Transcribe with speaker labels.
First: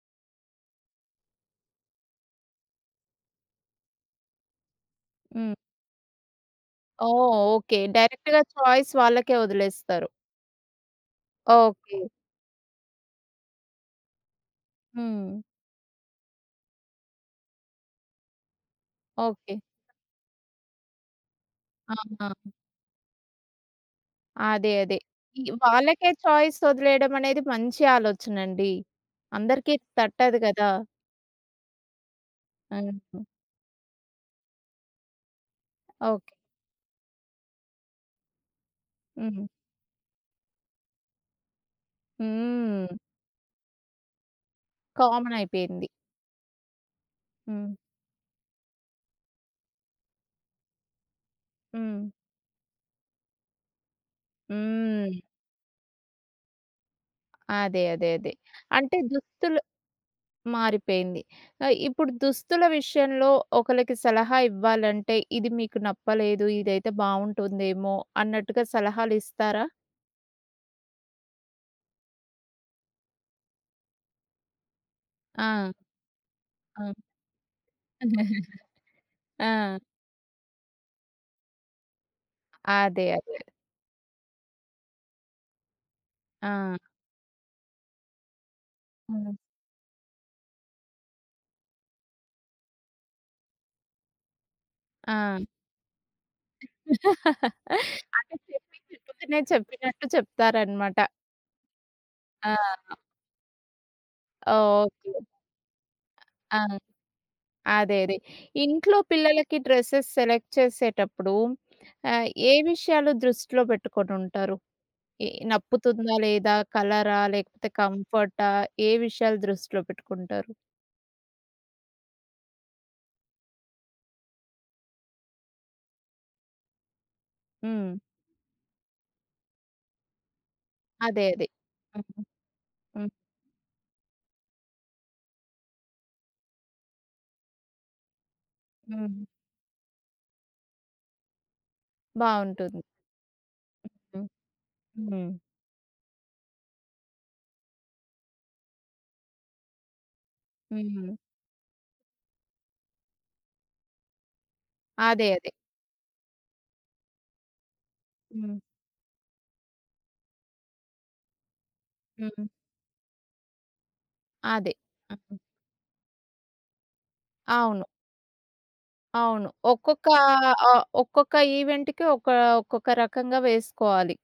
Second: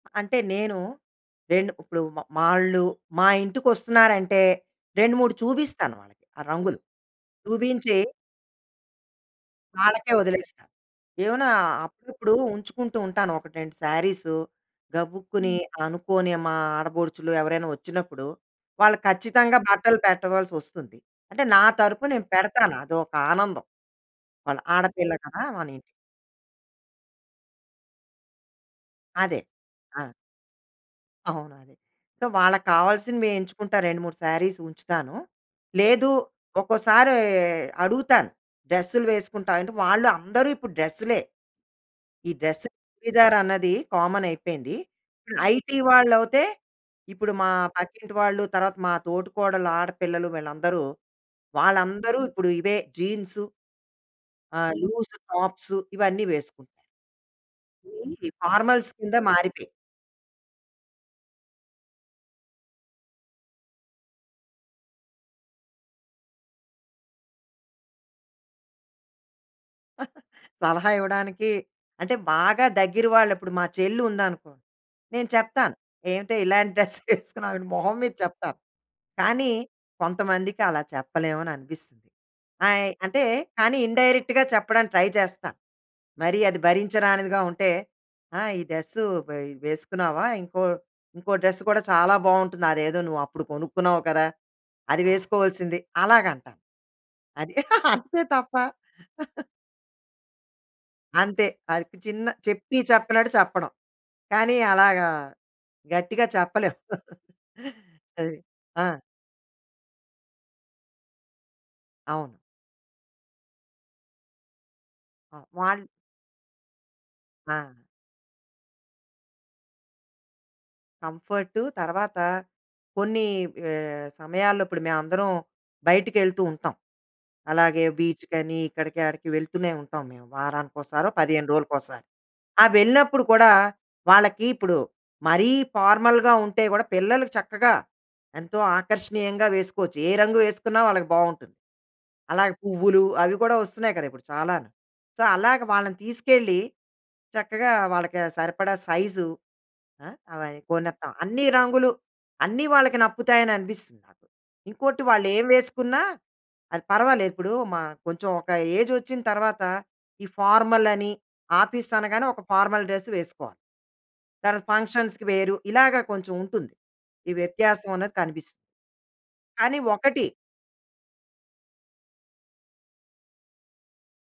Speaker 1: అంటే నేను, రెండు ఇప్పుడు మ మాళ్ళు మా ఇంటికొస్తున్నారంటే 2, 3
Speaker 2: హ్మ్.
Speaker 1: చూపిస్తాను వాళ్ళకి ఆ రంగులు.
Speaker 2: ఓహ్! ఓకే.
Speaker 1: చూపించి
Speaker 2: డైరెక్ట్‌గా చాయిస్ వాళ్ళకే వదిలేస్తారు.
Speaker 1: వాళ్ళకే వదిలేస్తా. ఏవన్నా
Speaker 2: ఓకే.
Speaker 1: అప్పుడప్పుడు ఉంచుకుంటూ ఉంటాను 1, 2 శారీసు.
Speaker 2: హ్మ్.
Speaker 1: గబుక్కుని అనుకోనే మా ఆడపడుచులు ఎవరైనా వచ్చినప్పుడు, వాళ్ళకు ఖచ్చితంగా
Speaker 2: ఓకే.
Speaker 1: బట్టలు పెట్టవలసి వస్తుంది. అంటే నా తరపు నే
Speaker 2: అవునా!
Speaker 1: పెడతాను. అది ఒక ఆనందం. వాళ్ళ
Speaker 2: అదే, అదే.
Speaker 1: ఆడపిల్ల కదా!
Speaker 2: ఈవ్
Speaker 1: మన ఇంటికి.
Speaker 2: వాళ్ళకే చాయిస్ వదిలేయడం అనేది మంచి ఆలోచనండి.
Speaker 1: అదే.
Speaker 2: అందరికి
Speaker 1: ఆ!
Speaker 2: తట్టదు గదా!
Speaker 1: అవును అదే. సో, వాళ్ళకి
Speaker 2: హుహు.
Speaker 1: కావాల్సిన‌వే ఎంచుకుంటా 2, 3 శారీస్ ఉంచుతాను. లేదు
Speaker 2: ఓకే.
Speaker 1: ఒక్కోసారి అడుగుతాను డ్రెస్సు‌లు
Speaker 2: హుహు.
Speaker 1: వేసుకుంటావా అంటే వాళ్ళు అందరూ ఇప్పుడు డ్రెస్సు‌లే. ఈ డ్రెస్,
Speaker 2: హ్మ్.
Speaker 1: చుడిధార్ అన్నది కామన్ అయిపోయింది.
Speaker 2: కామన్
Speaker 1: ఐటీ
Speaker 2: అయిపోయింది.
Speaker 1: వాళ్ళవుతే, ఇప్పుడు మా
Speaker 2: హ్మ్.
Speaker 1: పక్కింటి వాళ్ళు, తర్వాత మా తోటికోడళ్ళ ఆడపిల్లలు వీళ్ళందరూ
Speaker 2: హ్మ్.
Speaker 1: వాళ్ళందరూ ఇప్పుడు ఇవే జీన్సు, ఆహ్, లూజ్
Speaker 2: హ్మ్.
Speaker 1: టాప్సు ఇవన్నీ వేసుకుంటారు.
Speaker 2: అదే. అదే.
Speaker 1: ఇవి
Speaker 2: అదే.
Speaker 1: ఫార్మల్స్
Speaker 2: అంటే
Speaker 1: కింద
Speaker 2: దుస్తులు
Speaker 1: మారిపే
Speaker 2: మారిపోయింది. ఆహ్, ఇప్పుడు దుస్తుల విషయంలో ఒకళ్ళకి సలహా ఇవ్వాలంటే, ఇది మీకు నప్పలేదు. ఇదైతే బాగుంటుందేమో, అన్నట్టుగా సలహాలు ఇస్తారా?
Speaker 1: సలహా ఇవ్వడానికి, అంటే బాగా దగ్గర వాళ్ళు ఇప్పుడు మా చెల్లి ఉందనుకో, నేను
Speaker 2: ఆ!
Speaker 1: చెప్తాను. ఏవిటే ఇలాంటి డ్రెస్
Speaker 2: అవును.
Speaker 1: వేసుకున్నావు అని మొహం మీద చెప్తాను. కానీ,
Speaker 2: ఆ!
Speaker 1: కొంతమందికి అలా చెప్పలేము అని అనిపిస్తుంది. ఆయ్
Speaker 2: అదే,
Speaker 1: అంటే,
Speaker 2: అదే.
Speaker 1: కానీ ఇండైరెక్ట్‌గా చెప్పడానికి ట్రై చేస్తా. మరీ అది
Speaker 2: ఆ!
Speaker 1: భరించరానిదిగా ఉంటే ఆ! ఈ డ్రెస్సు
Speaker 2: హ్మ్.
Speaker 1: పై వేసుకున్నావా ఇంకో ఇంకో డ్రెస్సు కూడా చాలా బాగుంటుంది. అదేదో నువ్వు అప్పుడు కొనుక్కున్నావు కదా! అది
Speaker 2: ఆ!
Speaker 1: వేసుకోవాల్సింది. అలాగ అంటాను. అది. అంతే
Speaker 2: అంటే,
Speaker 1: తప్ప
Speaker 2: చెప్పి చెప్పకనే చెప్పినట్టు చెప్తారనమాట.
Speaker 1: అంతే. ఆడికి చిన్నగా చెప్పి,
Speaker 2: ఆహా!
Speaker 1: చెప్పనట్టు చెప్పడం. కానీ, అలాగా
Speaker 2: ఓకే.
Speaker 1: గట్టిగా
Speaker 2: ఆ!
Speaker 1: చెప్పలేం.
Speaker 2: అదేదే.
Speaker 1: అది. ఆ!
Speaker 2: ఇంట్లో పిల్లలకి డ్రెస్సెస్ సెలెక్ట్ చేసేటప్పుడు, ఆహ్,
Speaker 1: అవును.
Speaker 2: ఏ విషయాలు దృష్టిలో పెట్టుకొని ఉంటారు. ఈ
Speaker 1: ఆ! వాళ్ళు
Speaker 2: నప్పుతుందా? లేదా? కలరా? లేకపోతే,
Speaker 1: ఆ!
Speaker 2: కంఫర్టా? ఏ విషయాలు దృష్టిలో పెట్టుకుంటారు.
Speaker 1: కంఫర్టు, తర్వాత కొన్ని ఆహ్, సమయాల్లో ఇప్పుడు మేమందరం బయటికి వెళ్తూ ఉంటాం. అలాగే,
Speaker 2: హ్మ్.
Speaker 1: బీచ్‌కని ఇక్కడికి ఆడికి వెళ్తూనే ఉంటాం మేము. వారానికోసారో,
Speaker 2: అదే,
Speaker 1: 15
Speaker 2: అదే.
Speaker 1: రోజులకోసారి.
Speaker 2: హ్మ్, హ్మ్.
Speaker 1: ఆ!
Speaker 2: హ్మ్.
Speaker 1: వెళ్ళినప్పుడు కూడా వాళ్లకి ఇప్పుడు మరీ ఫార్మల్‌గా ఉంటే గూడా, పిల్లలుకి చక్కగా ఎంతో
Speaker 2: హ్మ్.
Speaker 1: ఆకర్షణీయంగా వేసుకోవచ్చు. ఏ రంగు వేసుకున్నా వాళ్ళకి బాగుంటుంది. అలాగే
Speaker 2: బావుంటుంది.
Speaker 1: పువ్వులు అవి కూడా వస్తున్నాయి కదా
Speaker 2: హుహు.
Speaker 1: ఇప్పుడు చాలాను. సో,
Speaker 2: హ్మ్.
Speaker 1: అలాగ వాళ్ళని తీసుకెళ్లి చక్కగా వాళ్ళకి ఆ సరిపడా సైజు. ఆ! అవి
Speaker 2: హ్మ్.
Speaker 1: కొనేత్తాం. అన్నీ రంగులు, అన్నీ వాళ్ళకి నప్పుతాయి అని అనిపిస్తుంది నాకు. ఇంకోటి
Speaker 2: అదే,
Speaker 1: వాళ్ళు ఏం
Speaker 2: అదే.
Speaker 1: వేసుకున్నా అది పర్వాలేదు. ఇప్పుడు మా కొంచెం ఒక
Speaker 2: హ్మ్.
Speaker 1: ఏజ్ వచ్చిన తర్వాత ఈ ఫార్మల్ అని ఆఫీస్ అనగానే ఒక
Speaker 2: హ్మ్.
Speaker 1: ఫార్మల్ డ్రెస్సు వేసుకోవాలి. తర్వాత
Speaker 2: అదే. హ్మ్,
Speaker 1: ఫంక్షన్స్‌కి
Speaker 2: హ్మ్.
Speaker 1: వేరు, ఇలాగ కొంచెం ఉంటుంది. ఈ
Speaker 2: అవును.
Speaker 1: వ్యత్యాసం అనేది కనిపిస్తుంది.
Speaker 2: అవును.
Speaker 1: కానీ,
Speaker 2: ఒక్కొక్క
Speaker 1: ఒకటి
Speaker 2: ఆహ్, ఒక్కొక్క ఈవెంట్‌కి ఒక ఒక్కొక్క రకంగా వేసుకోవాలి.